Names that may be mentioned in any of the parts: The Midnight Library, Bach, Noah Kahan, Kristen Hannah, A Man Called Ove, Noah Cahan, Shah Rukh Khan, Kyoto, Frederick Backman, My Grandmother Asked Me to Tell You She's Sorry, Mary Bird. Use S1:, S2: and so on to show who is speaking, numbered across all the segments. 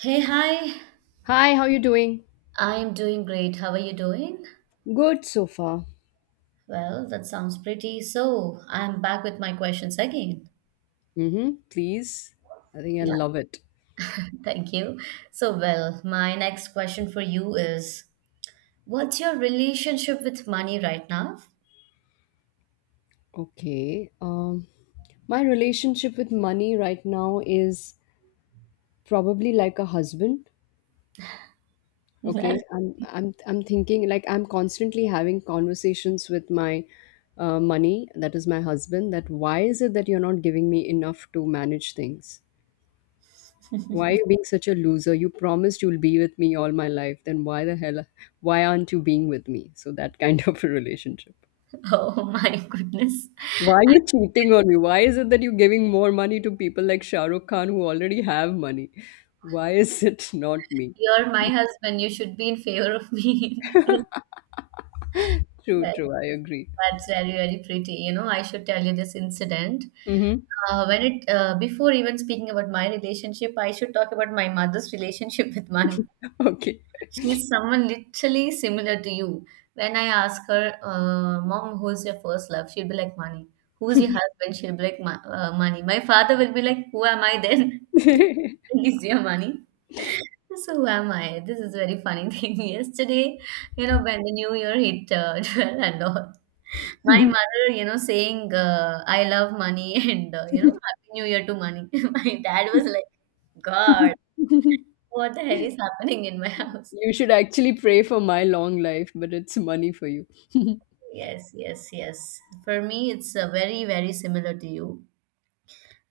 S1: Hey, hi.
S2: Hi, how you doing?
S1: I am doing great. How are you doing?
S2: Good so far.
S1: Well, that sounds pretty. So, I'm back with my questions again.
S2: Mm-hmm. Please. I think I
S1: Yeah,
S2: love it.
S1: thank you. So, well, my next question for you is, what's your relationship with money right now?
S2: Okay. My relationship with money right now is probably like a husband.
S1: Well,
S2: Okay. I'm thinking like I'm constantly having conversations with my money, that is my husband, that why is it that you're not giving me enough to manage things? Why are you being such a loser? You promised you'll be with me all my life. Then why the hell, why aren't you being with me? So that kind of a relationship.
S1: oh my goodness.
S2: Why are you cheating on me? Why is it that you're giving more money to people like Shah Rukh Khan who already have money? Why is it not me?
S1: You're my husband. You should be in favor of me.
S2: True,
S1: Well,
S2: true. I agree.
S1: that's very pretty. You know, I should tell you this incident.
S2: Mm-hmm.
S1: When it Before even speaking about my relationship, I should talk about my mother's relationship with money.
S2: Okay.
S1: She's someone literally similar to you. When I ask her, "Mom, who's your first love?" She'll be like, "Money." Who's your husband? She'll be like, "Money." My father will be like, "Who am I then?" He's your money. So who am I? This is very funny thing. Yesterday, you know, when the new year hit 12 and all, my
S2: You
S1: mother, you know, saying, I love money and, you know, Happy New Year to money. My dad was like, God, what the hell is happening in my house?
S2: should actually pray for my long life, but it's money for you.
S1: Yes, yes, yes. For me, it's very similar to you.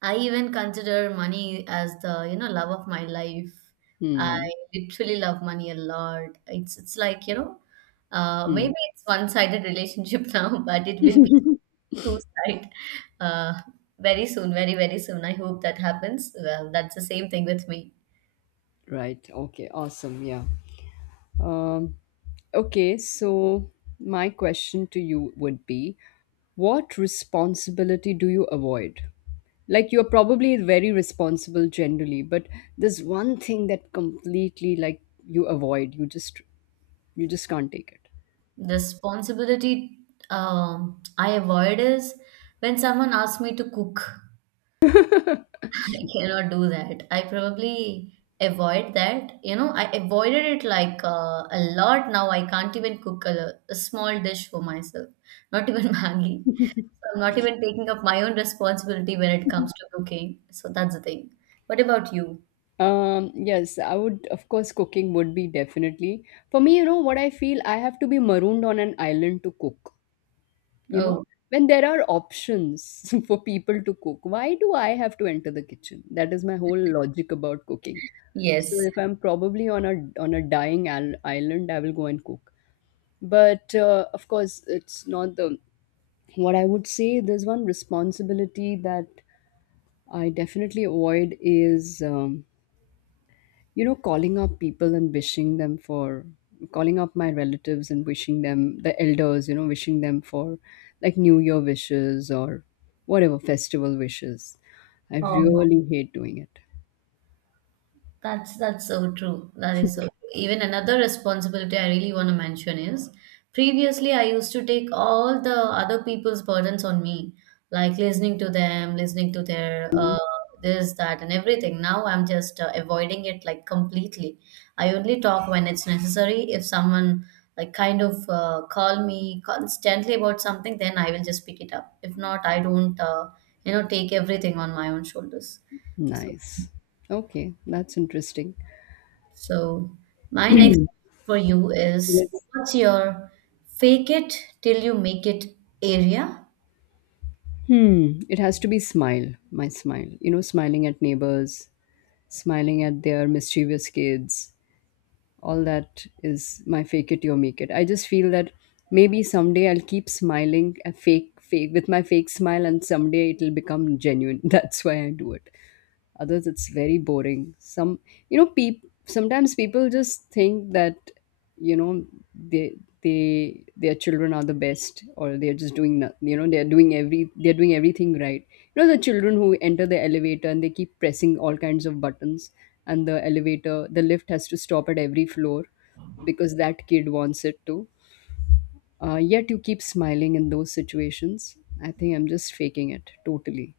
S1: I even consider money as the, you know, love of my life. I
S2: Hmm.
S1: literally love money a lot. It's like, you know,
S2: Hmm.
S1: maybe it's one-sided relationship now, but it will be two side. Uh, Very soon, very soon. I hope that happens. Well, that's the same thing with me.
S2: Right. Okay. Awesome. Yeah. Um. Okay, so my question to you would be, what responsibility do you avoid? Like you're probably very responsible generally, but there's one thing that completely like you avoid. You just can't take
S1: The responsibility I avoid is when someone asks me to cook.
S2: it.
S1: I cannot do that. I probably avoid that. You know, I avoided it like a lot now. I can't even cook a small dish for myself, not even Maggie. So I'm not even taking up my own responsibility when it comes to cooking. So that's the thing. What about you?
S2: Yes, I would, of course, cooking would be definitely. For me, you know, what I feel, I have to be marooned on an island to cook. You know,
S1: Oh,
S2: when there are options for people to cook, why do I have to enter the kitchen? That is my whole logic about cooking. So
S1: yes.
S2: if I'm probably on a dying island, I will go and cook, but of course it's not the, what I would say, there's one responsibility that I definitely avoid is, you know, calling up my relatives and wishing them, the elders, you know, wishing them for like New Year wishes or whatever festival wishes. I
S1: Oh,
S2: really hate doing it.
S1: that's so true. That is so true. Even another responsibility I really want to mention is, previously I used to take all the other people's burdens on me, like listening to them, listening to their this, that, and everything. Now I'm just avoiding it like completely. I only talk when it's necessary. If someone like kind of call me constantly about something, then I will just pick it up. If not, I don't, you know, take everything on my own shoulders.
S2: Nice. Okay, that's interesting.
S1: So, my next question for you is,
S2: Yes.
S1: what's your fake it till you make it area?
S2: Hmm. It has to be smile, my smile. You know, smiling at neighbors, smiling at their mischievous kids, all that is my fake it you make it. I just feel that maybe someday I'll keep smiling a fake with my fake smile and someday it'll become genuine that's why I do it. Others it's very boring. Some, peop sometimes people just think that, you know, they they their children are the best, or they're just doing, you know, they're doing every they're doing everything right. You know, the children who enter the elevator and they keep pressing all kinds of buttons, and the lift has to stop at every floor because that kid wants it to, yet you keep smiling in those situations. I think I'm just faking it totally.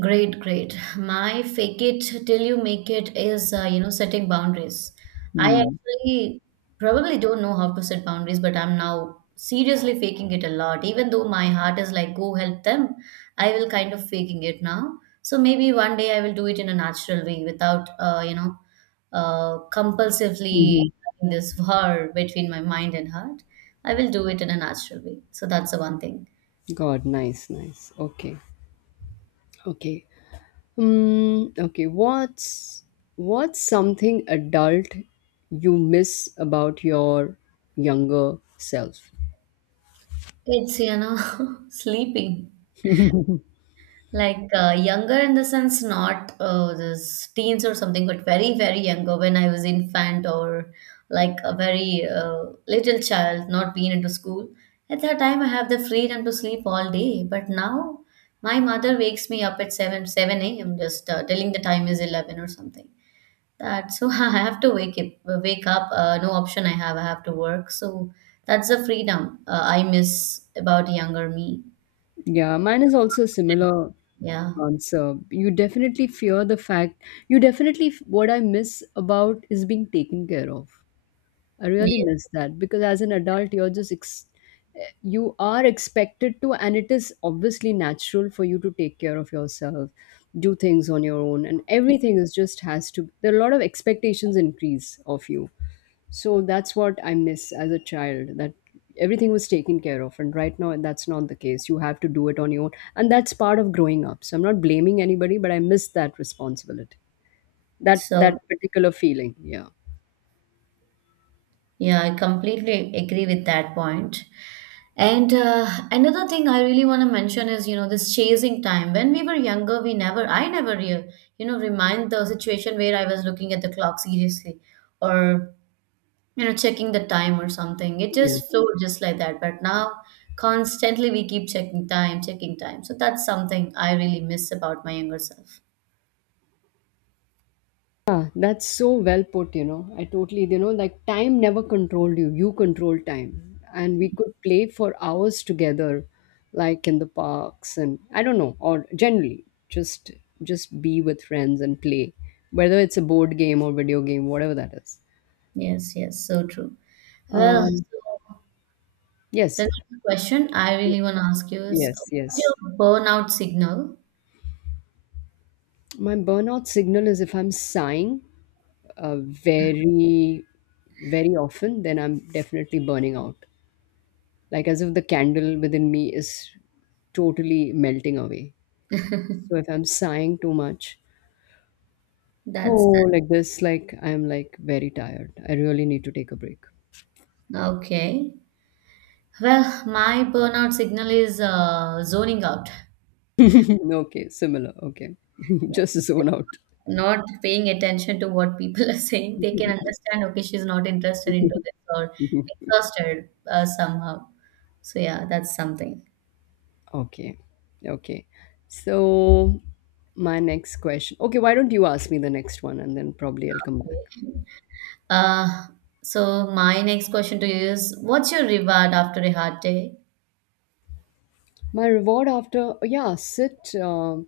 S1: Great, great. My fake it till you make it is, you know, setting boundaries. I
S2: Hmm.
S1: actually probably don't know how to set boundaries, but I'm now seriously faking it a lot. Even though my heart is like, go help them, I will kind of faking it now. So maybe one day I will do it in a natural way without, you know, compulsively
S2: Mhm.
S1: having this war between my mind and heart. I will do it in a natural way. So that's the one thing.
S2: God, nice, nice. Okay, okay. Okay. What's something adult you miss about your younger self?
S1: It's, you know, sleeping. Like younger in the sense, not this teens or something, but very younger when I was infant or like a very little child, not being into school. At that time, I have the freedom to sleep all day. But now, my mother wakes me up at 7 a.m. just telling the time is 11 or something. That so I have to wake up. Wake up. No option I have. I have to work. So that's the freedom I miss about younger me.
S2: Yeah, mine is also a similar
S1: Yeah.
S2: answer. You definitely fear the fact. You definitely, what I miss about is being taken care of. I really
S1: Yeah.
S2: miss that because as an adult, you're just you are expected to, and it is obviously natural for you to take care of yourself, do things on your own, and everything is just has to. There are a lot of expectations increase of you, so that's what I miss as a child. That everything was taken care of, and right now that's not the case. You have to do it on your own, and that's part of growing up. So I'm not blaming anybody, but I miss that responsibility, that
S1: So
S2: that particular feeling. Yeah.
S1: yeah, I completely agree with that point. And another thing I really want to mention is, you know, this chasing time. When we were younger, we never, I never, you know, remind the situation where I was looking at the clock seriously or, you know, checking the time or something. It
S2: Yes.
S1: just flowed just like that. But now, constantly we keep checking time, checking time. So that's something I really miss about my younger self.
S2: Yeah, that's so well put, you know. I totally, you know, like time never controlled you, you controlled time. And we could play for hours together, like in the parks and I don't know, or generally just be with friends and play, whether it's a board game or video game, whatever that is.
S1: Yes, yes, so true. Well,
S2: Um,
S1: so
S2: yes,
S1: the next question I really want to ask you is,
S2: yes,
S1: what's
S2: yes.
S1: your burnout signal?
S2: My burnout signal is if I'm sighing very, very often, then I'm definitely burning out. Like as if the candle within me is totally melting away. So if I'm sighing too much,
S1: That's
S2: oh, like this, like I'm like very tired. I really need to take a break.
S1: okay. Well, my burnout signal is zoning out,
S2: Okay, similar. Okay, just zone out.
S1: not paying attention to what people are saying. They can understand, okay, she's not interested into this or exhausted somehow. So yeah, that's something.
S2: Okay, okay. So my next question. Okay, why don't you ask me the next one and then probably I'll come back.
S1: Uh, so my next question to you is, what's your reward after a hard day?
S2: My reward after, yeah, sit,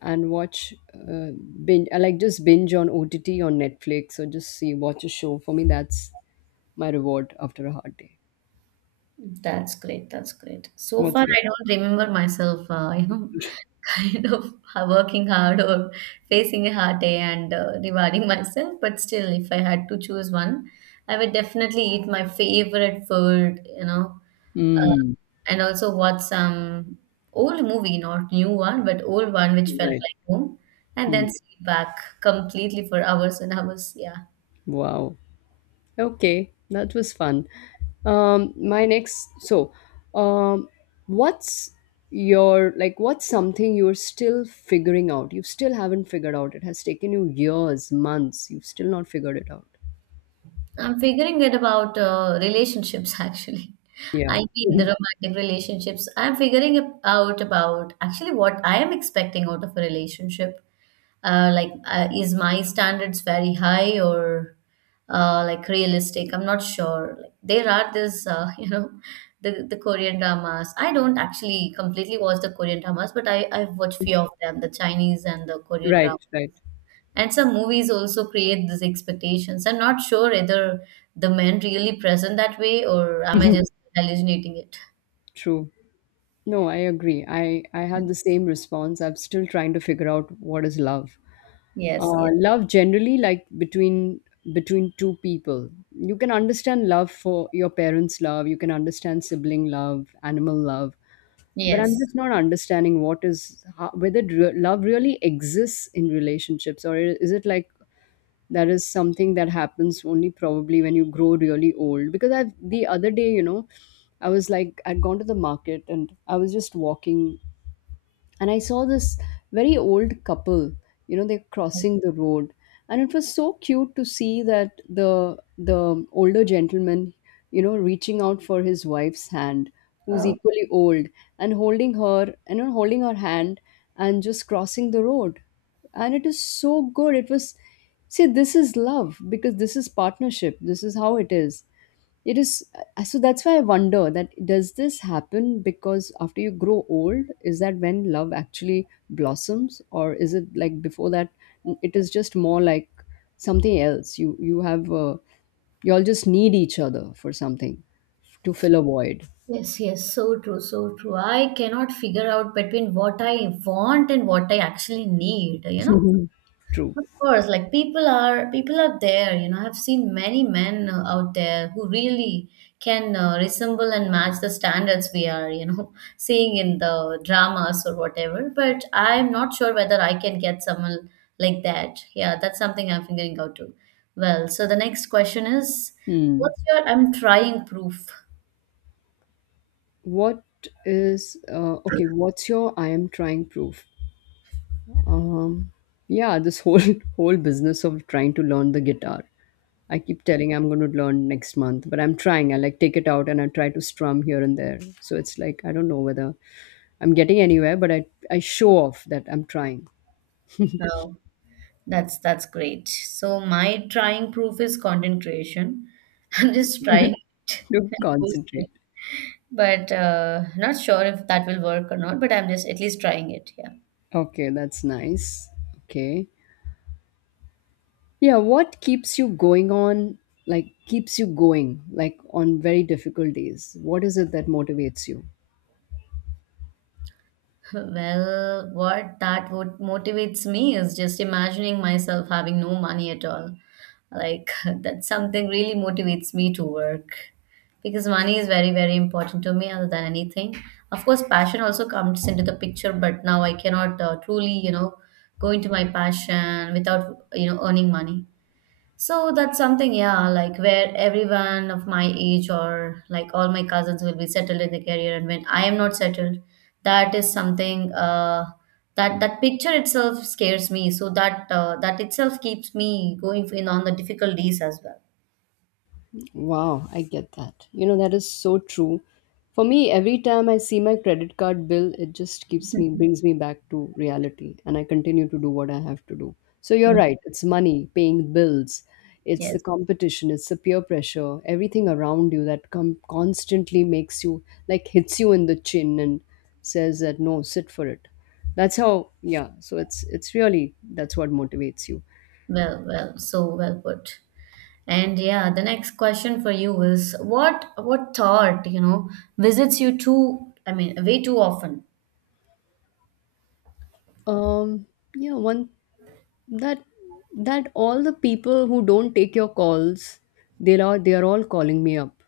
S2: and watch, binge, I like just binge on OTT on Netflix or just see, watch a show. For me, that's my reward after a hard day.
S1: That's great. That's great. So
S2: What's
S1: far,
S2: your?
S1: I don't remember myself, you know, kind of working hard or facing a hard day and rewarding myself. But still, if I had to choose one, I would definitely eat my favorite food, you know, uh,
S2: Hmm.
S1: and also watch some old movie, not new one, but old one which felt
S2: Right.
S1: like home, and
S2: Hmm.
S1: then sleep back completely for hours and hours. Yeah.
S2: Wow. Okay. That was fun. My next, so, um, what's your, like, what's something you're still figuring out? You still haven't figured out. It has taken you years, months. You've still not figured it out.
S1: I'm figuring it about relationships actually.
S2: Yeah.
S1: I mean the romantic relationships. I'm figuring it out about actually what I am expecting out of a relationship. Is my standards very high or like realistic? I'm not sure. Like, there are this, you know, the Korean dramas. I don't actually completely watch the Korean dramas, but I've watched few of them, the Chinese and the Korean
S2: Right,
S1: dramas
S2: right.
S1: and some movies also create these expectations. I'm not sure whether the men really present that way or am I just hallucinating it.
S2: True. No, I agree. I had the same response. I'm still trying to figure out what is love.
S1: Yes, yes,
S2: Love generally like between two people. You can understand love for your parents' love. You can understand sibling love, animal love. But I'm
S1: yes.
S2: just not understanding what is how, whether love really exists in relationships, or is it like that is something that happens only probably when you grow really old? Because I the other day, you know, I was like I'd gone to the market and I was just walking, and I saw this very old couple. You know, they're crossing the road, and it was so cute to see that the older gentleman, you know, reaching out for his wife's hand, who's equally old, and holding her and, you know, holding her hand and just crossing the road, and it is so good. It was, see, this is love because this is partnership. This is how it is. It is, so that's why I wonder that, does this happen because after you grow old, is that when love actually blossoms, or is it like before that? It is just more like something else. You all just need each other for something to fill a void.
S1: Yes, yes, so true, so true. I cannot figure out between what I want and what I actually need, you know.
S2: Mhm. True.
S1: Of course, like people are there, you know. I've seen many men out there who really can resemble and match the standards we are, you know, seeing in the dramas or whatever. But I'm not sure whether I can get someone like that. Yeah, that's something I'm figuring out too. Well, so the next question is,
S2: Hmm.
S1: what's your I'm trying proof?
S2: What is, okay? What's your I am trying proof? Um, yeah, this whole whole business of trying to learn the guitar. I keep telling I'm going to learn next month, but I'm trying. I like take it out and I try to strum here and there. So it's like I don't know whether I'm getting anywhere, but I show off that I'm trying
S1: Oh, that's great. So my trying proof is content creation. I'm just trying it
S2: to
S1: and posting.
S2: concentrate.
S1: But not sure if that will work or not, but I'm just at least trying it. Yeah.
S2: Okay, that's nice. Okay. Yeah, what keeps you going on, like keeps you going like on very difficult days? What is it that motivates you?
S1: Well, what that would motivates me is just imagining myself having no money at all. Like that's something really motivates me to work because money is very important to me other than anything. Of course, passion also comes into the picture, but now I cannot truly, you know, go into my passion without, you know, earning money. So that's something, yeah, like where everyone of my age or like all my cousins will be settled in the career, and when I am not settled, that is something that that picture itself scares me. So that that itself keeps me going in on the difficult days as well.
S2: Wow, I get that. You know, that is so true. For me, every time I see my credit card bill, it just keeps me, brings me back to reality, and I continue to do what I have to do. So you're
S1: Mm,
S2: right, it's money, paying bills, it's the
S1: yes,
S2: competition, it's the peer pressure, everything around you that constantly makes you, like, hits you in the chin and says that, no, sit for it. That's how, yeah, so it's really, that's what motivates you.
S1: well, well, so well put. And yeah, the next question for you is, what thought, you know, visits you too, I mean, way too often?
S2: Um, yeah, one that that all the people who don't take your calls, they are all calling me up,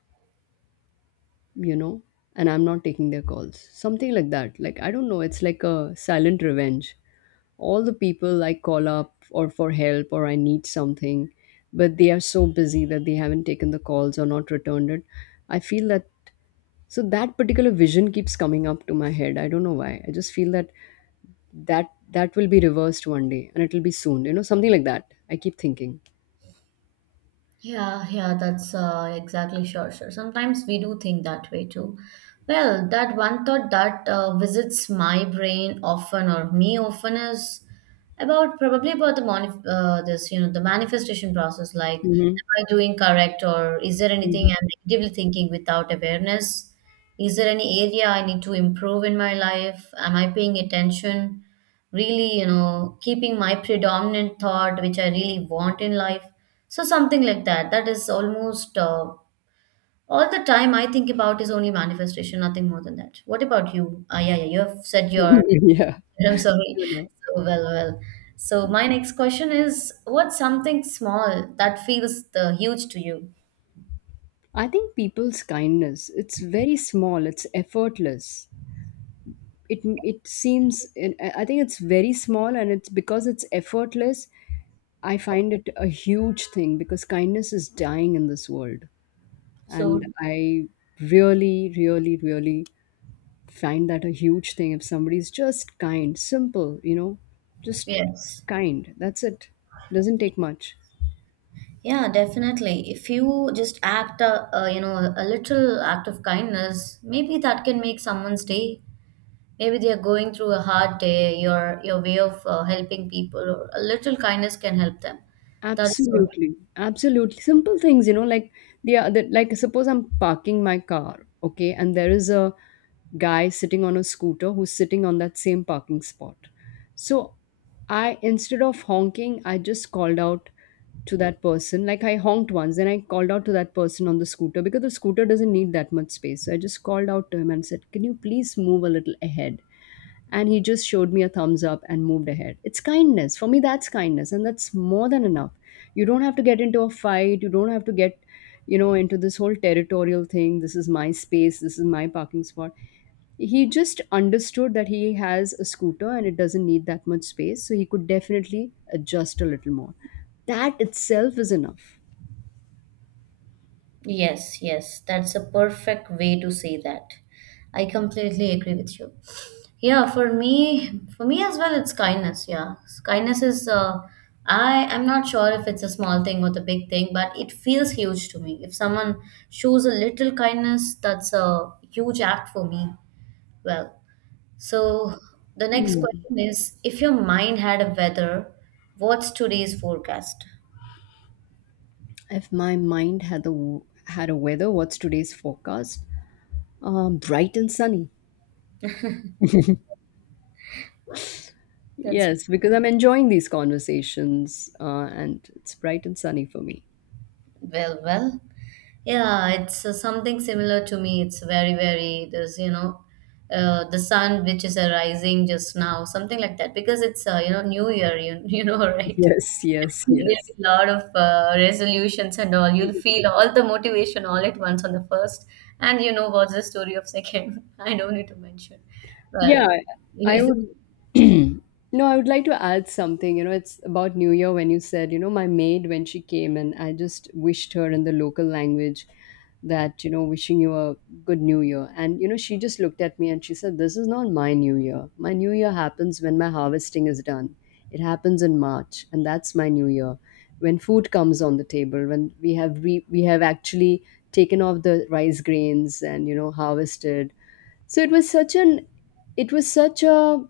S2: you know, and I'm not taking their calls, something like that. Like I don't know, it's like a silent revenge. All the people I call up or for help or I need something, but they are so busy that they haven't taken the calls or not returned it, I feel that. So that particular vision keeps coming up to my head, I don't know why. I just feel that that will be reversed one day and it will be soon, you know, something like that I keep thinking.
S1: Yeah, yeah, that's exactly, sure, sure. Sometimes we do think that way too. Well, that one thought that visits my brain often or me often is about probably about this, you know, the manifestation process. Like,
S2: Mhm.
S1: am I doing correct or is there
S2: Mhm.
S1: anything I'm negatively thinking without awareness? Is there any area I need to improve in my life? Am I paying attention? Really, you know, keeping my predominant thought, which I really want in life. So something like that. That is almost all the time I think about is only manifestation, nothing more than that. What about you? Ah, yeah, yeah, you have said your
S2: Yeah.
S1: I'm sorry.
S2: You know,
S1: So well, well. So my next question is, what's something small that feels the huge to you?
S2: I think people's kindness, it's very small, it's effortless. It seems, I think it's very small and it's because it's effortless, I find it a huge thing because kindness is dying in this world.
S1: So
S2: And I really, really, really find that a huge thing if somebody's just kind, simple, you know, just
S1: yes.
S2: kind. That's it. Doesn't take much.
S1: Yeah, definitely. If you just act a you know a little act of kindness, maybe that can make someone's day. Maybe they're going through a hard day, your way of helping people or a little kindness can help them. That is so,
S2: Absolutely, absolutely. Simple things, you know, like the other, like suppose I'm parking my car, okay, and there is a guy sitting on a scooter who's sitting on that same parking spot. So I, instead of honking, I just called out to that person. Like I honked once, then I called out to that person on the scooter because the scooter doesn't need that much space. So I just called out to him and said, can you please move a little ahead? And he just showed me a thumbs up and moved ahead. It's kindness for me. That's kindness, and that's more than enough. You don't have to get into a fight. You don't have to get, into this whole territorial thing. This is my space, this is my parking spot. He just understood that he has a scooter and it doesn't need that much space, so he could definitely adjust a little more. That itself is enough.
S1: yes, yes, that's a perfect way to say that. I completely agree with you. Yeah, for me, for me as well, it's kindness. Yeah, kindness is, I'm not sure if it's a small thing or the big thing, but it feels huge to me if someone shows a little kindness, that's a huge act for me. Well, so the next
S2: Mm.
S1: question is, if your mind had a weather, what's today's forecast?
S2: If my mind had a weather, what's today's forecast? Bright and sunny.
S1: That's
S2: Yes, because I'm enjoying these conversations, and it's bright and sunny for me.
S1: well, well. Yeah, it's something similar to me. It's very, there's, you know, the sun which is arising just now, something like that, because it's, you know, New Year, you, you know, right?
S2: Yes, yes,
S1: There will be
S2: yes.
S1: a lot of resolutions and all. You'll feel all the motivation all at once on the first, and you know what's the story of second. I don't need to mention. Well,
S2: Yeah, I
S1: you.
S2: would. No, I would like to add something. It's about New Year. When you said, my maid, when she came, and I just wished her in the local language, that, wishing you a good New Year. And she just looked at me and she said, This is not my New Year. My New Year happens when my harvesting is done. It happens in March, and that's my New Year. When food comes on the table, when we have we have actually taken off the rice grains and, harvested. So it was such a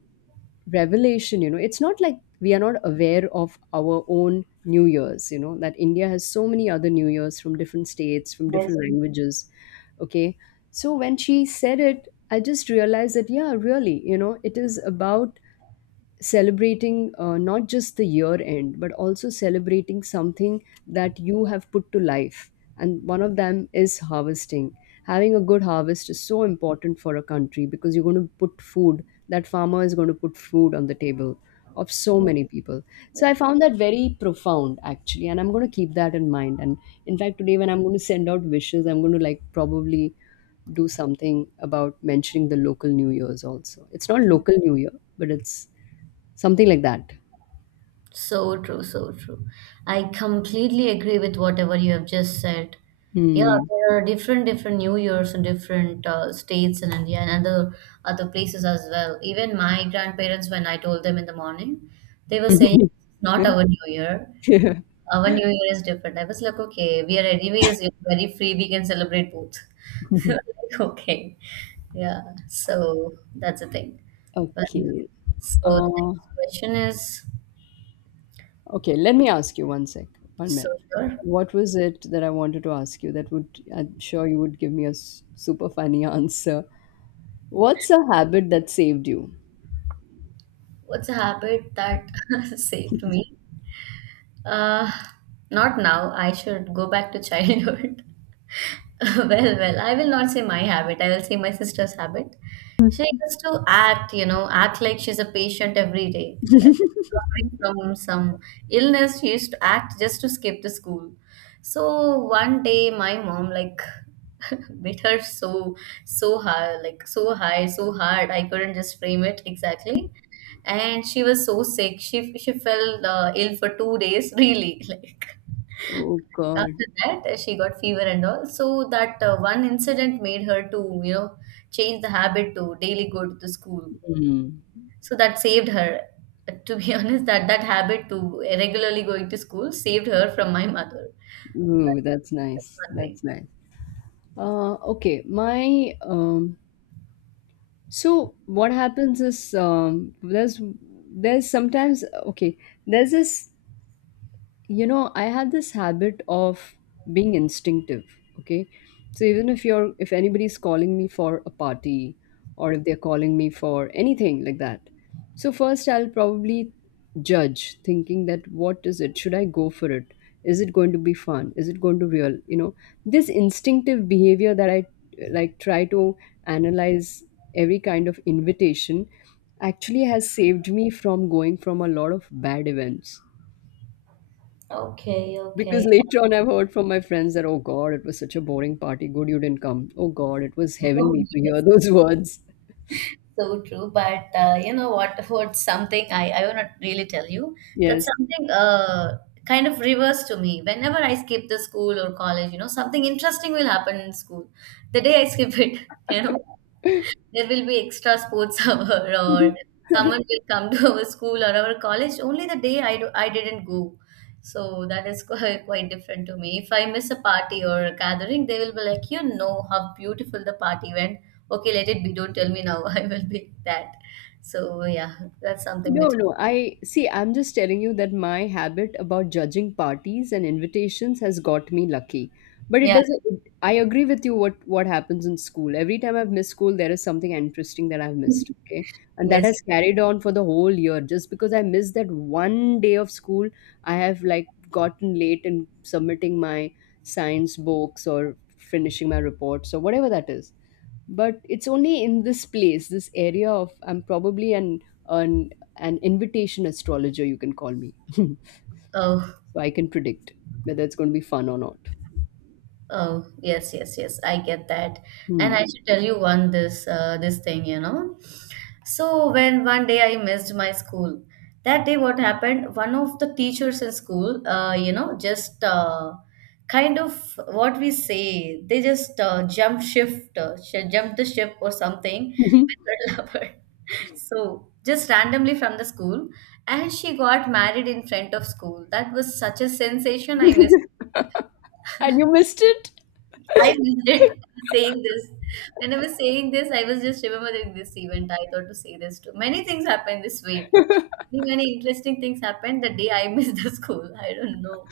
S2: revelation. It's not like we are not aware of our own New Year's, that India has so many other New Year's from different states, from
S1: Yes.
S2: different languages. Okay. So when she said it, I just realized that, yeah, really, it is about celebrating, not just the year end but also celebrating something that you have put to life. And one of them is harvesting. Having a good harvest is so important for a country, because you're going to put food, that farmer is going to put food on the table of so many
S1: Yes.
S2: people. So I found that very profound, actually, and I'm going to keep that in mind. And in fact, today, when I'm going to send out wishes, I'm going to, like, probably do something about mentioning the local New Year's also. It's not local New Year, but it's something like that.
S1: So true, so true. I completely agree with whatever you have just said. Yeah,
S2: Hmm.
S1: there are different New Years in different states in India and other places as well. Even my grandparents, when I told them in the morning, they were saying it's not our New Year.
S2: Yeah.
S1: Our New Year is different. I was like, okay, we are anyways very free. We can celebrate both. Like, okay, yeah. So that's the thing. But
S2: Okay.
S1: so the
S2: Uh,
S1: next question is.
S2: okay, let me ask you one sec, one
S1: So
S2: minute.
S1: sure.
S2: What was it that I wanted to ask you that would, I'm sure you would give me a super funny answer. What's a habit that saved you?
S1: What's a habit that saved me? Uh, Not now. I should go back to childhood. Well, I will not say my habit. I will say my sister's habit. She used to act like she's a patient every day, like suffering from some illness. She used to act just to skip the school. So one day, my mom like beat her so high, like so high, so hard I couldn't just frame it exactly. And she was so sick she fell ill for 2 days, really. Like
S2: Oh God.
S1: after that, she got fever and all, so that one incident made her to change the habit, to daily go to the school,
S2: Mm.
S1: so that saved her. To be honest, that habit to regularly going to school saved her from my mother.
S2: Ooh, that's
S1: That's
S2: nice.
S1: one thing.
S2: That's nice. Okay, my so what happens is, there's sometimes, okay, there's this, I had this habit of being instinctive, okay. So even if anybody's calling me for a party, or if they're calling me for anything like that, so first I'll probably judge, thinking that, what is it, should I go for it, is it going to be fun, is it going to real, this instinctive behavior that I, like, try to analyze every kind of invitation, actually has saved me from going from a lot of bad events.
S1: Okay,
S2: Because
S1: okay.
S2: later on, I've heard from my friends that, oh God, it was such a boring party. Good you didn't come. Oh God, it was
S1: Oh,
S2: heavenly to hear
S1: yes.
S2: those words.
S1: So true, but you know what? What something I will not really tell you. That's
S2: Yes.
S1: something kind of reverse to me. Whenever I skip the school or college, you know, something interesting will happen in school. The day I skip it, you know there will be extra sports hour, or someone will come to our school or our college only the day I didn't go. So that is quite, quite different to me. If I miss a party or a gathering, they will be like, you know how beautiful the party went. Okay, let it be. Don't tell me now. I will be that. So yeah, that's something
S2: No,
S1: with
S2: no. I see, I'm just telling you that my habit about judging parties and invitations has got me lucky. But it
S1: yeah.
S2: doesn't, I agree with you, what happens in school. Every time I've missed school, there is something interesting that I've missed, okay? And that
S1: Yes.
S2: has carried on for the whole year. Just because I missed that one day of school, I have, like, gotten late in submitting my science books or finishing my reports or whatever that is, but it's only in this place, this area of, I'm probably an an, an invitation astrologer, you can call me, so
S1: Oh,
S2: I can predict whether it's going to be fun or not.
S1: oh, yes, yes, yes. I get that. And I
S2: Hmm.
S1: should tell you one this thing. So when one day I missed my school, that day what happened? One of the teachers in school, just kind of, what we say, they just jump the ship or something with her lover. So just randomly from the school, and she got married in front of school. That was such a sensation. I missed.
S2: And you missed it.
S1: I missed it. Saying this, when I was saying this, I was just remembering this event. I thought to say this too. Many things happen this way. Many interesting things happened the day I missed the school. I don't know.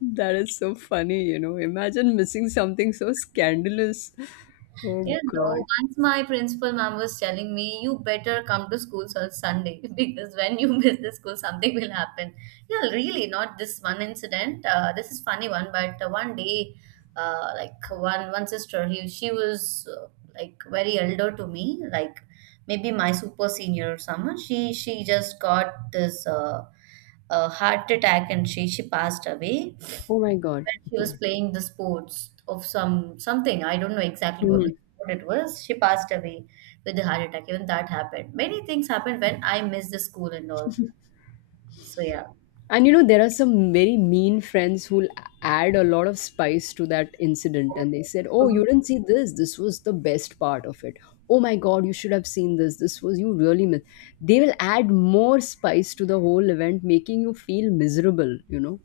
S2: That is so funny, imagine missing something so scandalous. Oh
S1: Yeah,
S2: God.
S1: no. Once my principal mom was telling me, you better come to school on Sunday because when you miss the school, something will happen. Yeah, really, not this one incident. This is funny one, but one day, like one sister, she was, like, very elder to me, like maybe my super senior or someone. She just got this heart attack, and she passed away
S2: Oh my God.
S1: when she was
S2: Okay.
S1: playing the sports of something, I don't know exactly what,
S2: Hmm.
S1: which sport it was. She passed away with a heart attack. Even that happened. Many things happened when I missed the school and all. So yeah.
S2: And there are some very mean friends who'll add a lot of spice to that incident.
S1: So,
S2: And they said,
S1: so,
S2: Oh, you didn't see this. This was the best part of it. Oh my God, you should have seen this. This was, you really missed. They will add more spice to the whole event, making you feel miserable, you know?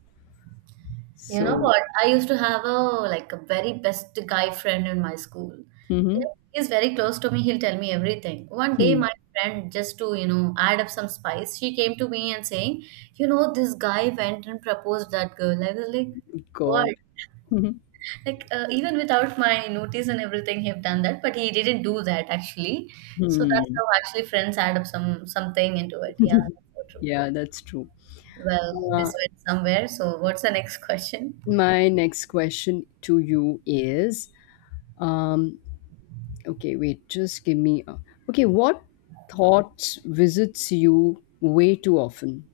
S1: you know
S2: So,
S1: what? I used to have a, like, a very best guy friend in my school.
S2: mm-hmm.
S1: Like, he's very close to me. He'll tell me everything. One day,
S2: Hmm,
S1: my friend, just to add up some spice, she came to me and saying, you know, this guy went and proposed that girl. I was like,
S2: God.
S1: what?
S2: Mhm.
S1: Like even without my notice and everything, he have done that, but he didn't do that actually. So that's
S2: Hmm.
S1: how actually friends add up something into it. Yeah, that's so true.
S2: Yeah, that's true.
S1: Well, this
S2: Uh,
S1: went somewhere. So what's the next question?
S2: my next question to you is, um, okay, wait, just give me a. Okay, what thoughts visits you way too often?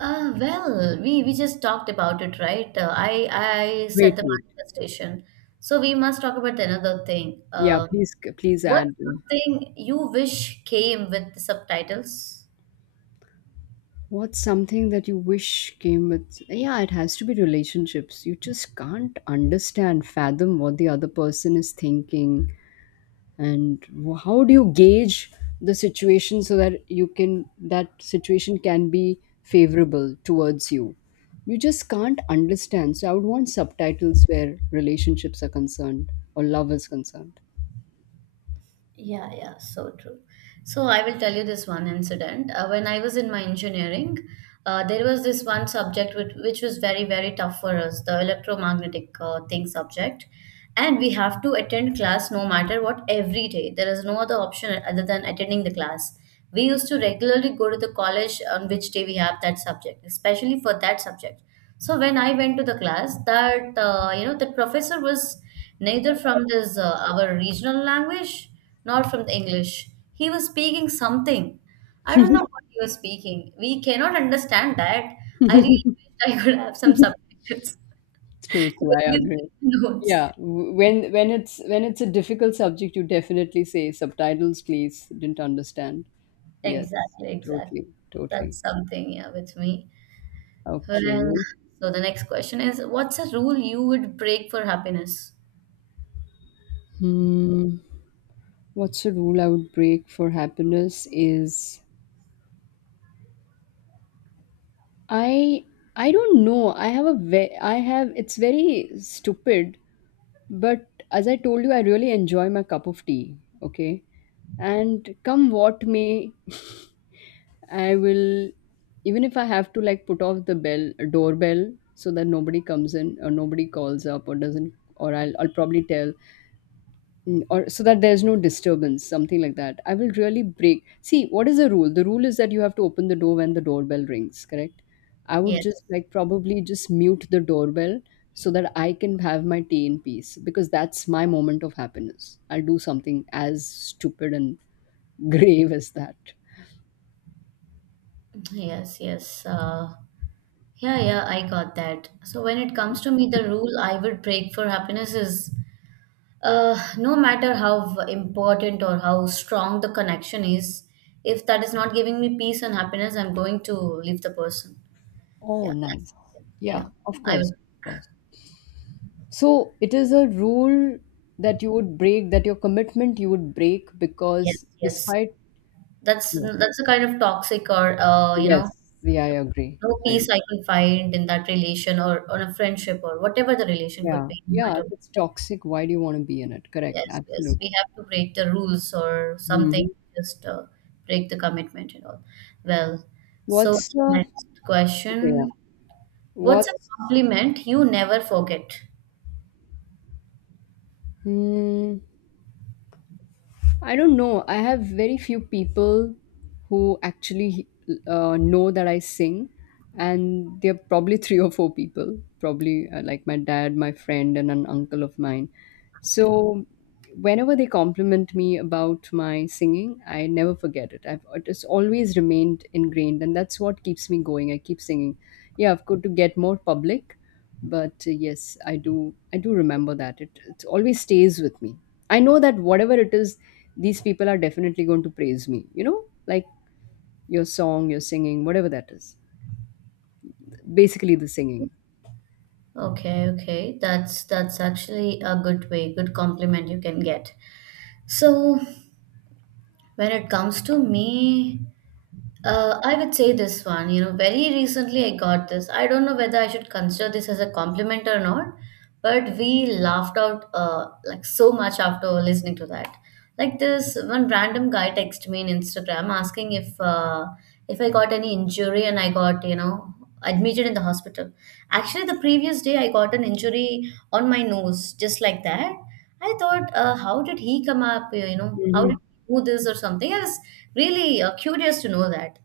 S1: Well, we just talked about it, right? I said
S2: Wait,
S1: the
S2: wait.
S1: manifestation. So we must talk about another thing.
S2: Yeah, please, please
S1: What's
S2: add.
S1: something you wish came with the subtitles?
S2: What's something that you wish came with? Yeah, it has to be relationships. You just can't understand, fathom what the other person is thinking, and how do you gauge the situation, so that you can that situation can be favorable towards you. You just can't understand, so I would want subtitles where relationships are concerned, or love is concerned.
S1: Yeah, yeah, so true. So I will tell you this one incident. When I was in my engineering, there was this one subject, which was very, very tough for us, the electromagnetic thing subject. And we have to attend class, no matter what, every day. There is no other option other than attending the class. We used to regularly go to the college on which day we have that subject, especially for that subject. So when I went to the class, the professor was neither from this our regional language, not from the English. He was speaking something. I don't know what he was speaking. We cannot understand that. I really wish I could have some subtitles
S2: True,
S1: to
S2: true,
S1: at
S2: I
S1: least get
S2: agree.
S1: the notes.
S2: Yeah, when it's a difficult subject, you definitely say, subtitles, please, didn't understand. Yes,
S1: Exactly, exactly.
S2: totally, totally.
S1: That's something, yeah, with me. Well,
S2: Okay.
S1: so the next question is, what's a rule you would break for happiness?
S2: Hmm. What's a rule I would break for happiness is, I I don't know. I have a ve- I have It's very stupid, but as I told you, I really enjoy my cup of tea. Okay, and come what may, I will, even if I have to, like, put off the bell doorbell so that nobody comes in, or nobody calls up, or doesn't, or I'll probably tell, Mm, or so that there's no disturbance, something like that. I will really break, see what is the rule. The rule is that you have to open the door when the doorbell rings, correct. I would
S1: Yes,
S2: just, like, probably just mute the doorbell, so that I can have my tea in peace, because that's my moment of happiness. I'll do something as stupid and grave as that.
S1: yes, yes. Yeah, yeah, I got that. So when it comes to me, the rule I would break for happiness is, no matter how important or how strong the connection is, if that is not giving me peace and happiness, I'm going to leave the person.
S2: Oh,
S1: Yeah, that's
S2: nice.
S1: something.
S2: Yeah,
S1: Yeah.
S2: of
S1: I
S2: course,
S1: will.
S2: of course. So it is a rule that you would break, that your commitment you would break,
S1: Yes,
S2: because
S1: yes.
S2: despite,
S1: That's
S2: yes.
S1: that's a kind of toxic, or
S2: Yes. Yeah, I agree.
S1: no
S2: I agree.
S1: peace I can find in that relation or on a friendship or whatever the relation could
S2: Yeah.
S1: be. No
S2: Yeah. If
S1: matter.
S2: it's toxic, why do you want to be in it? Correct.
S1: Yes, yes.
S2: Absolutely.
S1: We have to break the rules or
S2: Hmm.
S1: something. Just break the commitment and all. Well, so
S2: What's,
S1: next
S2: okay, yeah.
S1: question. What's a
S2: What's,
S1: compliment you never forget?
S2: hmm, I don't know. I have very few people who actually, know that I sing, and they're probably three or four people. Probably, like my dad, my friend, and an uncle of mine. So, whenever they compliment me about my singing, I never forget it. I've It's always remained ingrained, and that's what keeps me going. I keep singing. Yeah, I've got to get more public, but, yes, I do. I do remember that it always stays with me. I know that whatever it is, these people are definitely going to praise me. You know, like your song, your singing, whatever that is. Basically, the singing.
S1: Okay, okay. That's actually a good way, good compliment you can get. So when it comes to me, I would say this one, very recently I got this. I don't know whether I should consider this as a compliment or not, but we laughed out like so much after listening to that. Like, this one random guy texted me on Instagram asking if I got any injury and I got admitted in the hospital. Actually, the previous day I got an injury on my nose, just like that. I thought, how did he come up, how did
S2: Mhm.
S1: who this or something. I was really curious to know that.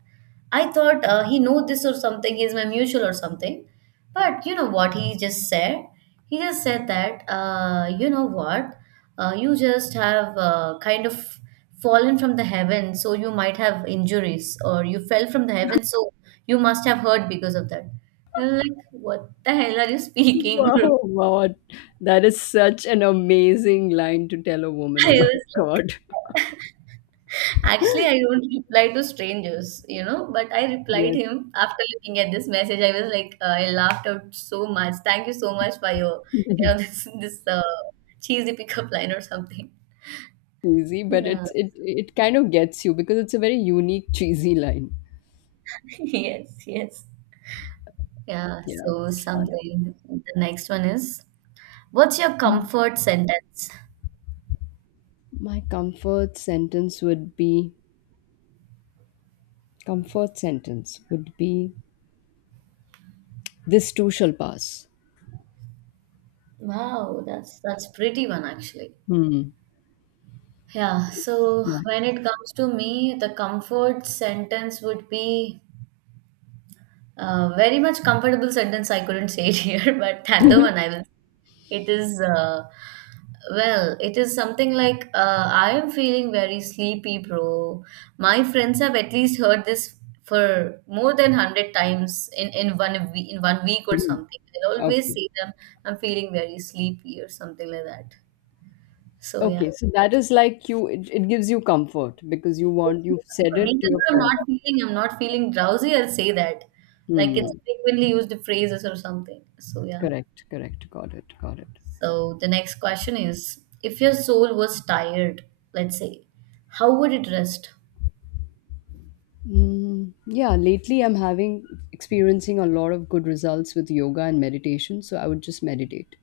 S1: I thought he know this or something. He's my mutual or something. But you know what he just said? He just said that, "You know what, you just have, kind of, fallen from the heaven, so you might have injuries, or you fell from the heaven, so you must have hurt because of that." I was like, "What the hell are you speaking, bro?"
S2: Wow, God, that is such an amazing line to tell a woman.
S1: I
S2: Oh my
S1: was
S2: God.
S1: like. Actually, I don't reply to strangers, but I replied
S2: Yes,
S1: him after looking at this message. I was like, "I laughed out so much. Thank you so much for your, this cheesy pickup line or something."
S2: cheesy, but
S1: Yeah.
S2: it kind of gets you, because it's a very unique cheesy line.
S1: Yes, yes. Yeah.
S2: Yeah,
S1: So
S2: it's fun.
S1: something. The next one is, what's your
S2: Mm.
S1: comfort sentence?
S2: My comfort sentence would be, comfort sentence would be this too shall pass.
S1: Wow, that's pretty one actually.
S2: Hmm.
S1: Yeah, so
S2: My,
S1: when it comes to me, the comfort sentence would be, very much comfortable sentence I couldn't say it here, but the one I will. It is well, it is something like, "I am feeling very sleepy, bro." My friends have at least heard this for more than 100 times in one week, in one week or
S2: hmm.
S1: something. I always
S2: Okay.
S1: say them, "I'm feeling very sleepy" or something like that. So yeah.
S2: Okay, so that is, like, you, it gives you comfort because
S1: it Gives me
S2: you've said
S1: comfort,
S2: it
S1: even
S2: to your
S1: though I'm
S2: friend.
S1: not feeling, I'm not feeling drowsy. I'll say that, like it's
S2: Hmm.
S1: a frequently used phrases or something. So yeah.
S2: Correct, correct. Got it, got it.
S1: So the next question is, if your soul was tired, let's say, how would it rest?
S2: Mm, yeah, lately I'm having experiencing a lot of good results with yoga and meditation, so I would just meditate.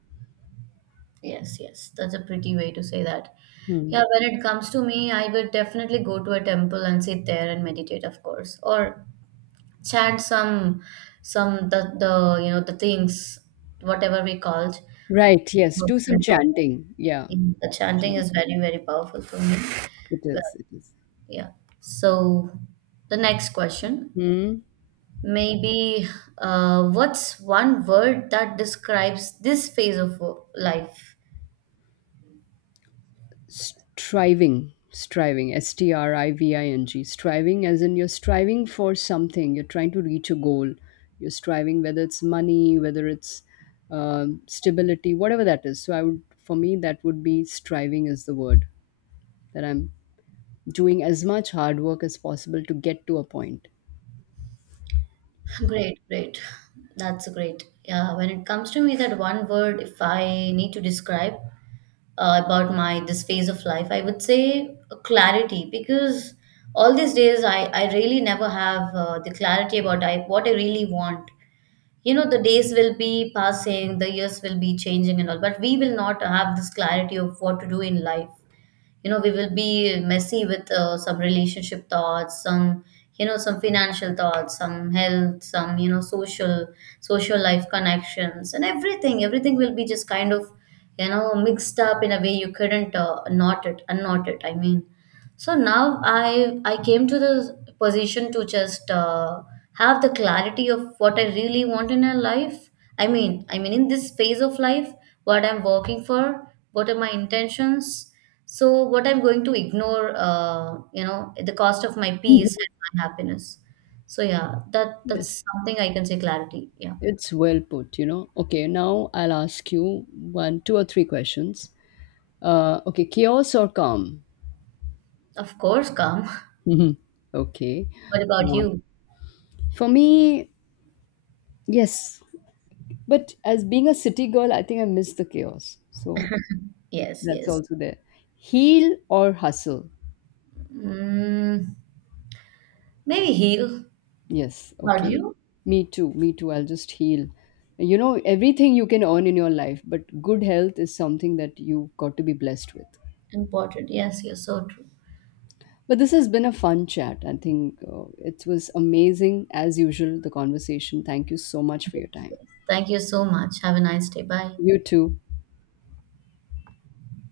S1: Yes, yes, that's a pretty way to say that.
S2: Hmm.
S1: Yeah, when it comes to me, I would definitely go to a temple and sit there and meditate, of course, or chant some the you know the things, whatever we call it.
S2: Right, yes, do some chanting. Yeah,
S1: The chanting
S2: chant.
S1: is very, very powerful for me.
S2: It
S1: Well,
S2: is, it is.
S1: yeah. So the next question.
S2: Hmm.
S1: Maybe, what's one word that describes this phase of life?
S2: Striving, striving, S T R I V I N G, striving as in you're striving for something, you're trying to reach a goal, you're striving, whether it's money, whether it's, stability, whatever that is. So I would, for me, that would be striving is the word that I'm doing as much hard work as possible to get to a point.
S1: Great, great. That's great. Yeah, when it comes to me, that one word, if I need to describe about my this phase of life, I would say clarity, because all these days I really never have the clarity about what I really want. The days will be passing, the years will be changing and all, but we will not have this clarity of what to do in life. We will be messy with some relationship thoughts, some you know some financial thoughts, some health, some social life connections, and everything will be just kind of mixed up in a way you couldn't knot it unknot it, I mean. So now I came to the position to just have the clarity of what I really want in a life. I mean, in this phase of life, what I'm working for, what are my intentions. So what I'm going to ignore, at the cost of my peace
S2: Mhm.
S1: and my happiness. So yeah, that
S2: Yes,
S1: that's something I can say, clarity. Yeah,
S2: it's well put. Okay, now I'll ask you one, two, or three questions. Okay, chaos or calm?
S1: of course, calm.
S2: Mhm. Okay.
S1: What about
S2: Uh,
S1: you?
S2: For me, yes. But as being a city girl, I think I miss the chaos. So
S1: Yes,
S2: that's
S1: yes.
S2: also there. Heal or hustle?
S1: Mm, maybe heal.
S2: Yes,
S1: About
S2: okay.
S1: you?
S2: Me too, me too. I'll just heal. You know, everything you can earn in your life, but good health is something that you've got to be blessed with.
S1: Important. Yes, you're so true.
S2: But this has been a fun chat. I think, it was amazing, as usual, the conversation. Thank you so much for your time.
S1: Thank you so much. Have a nice day. Bye.
S2: You too.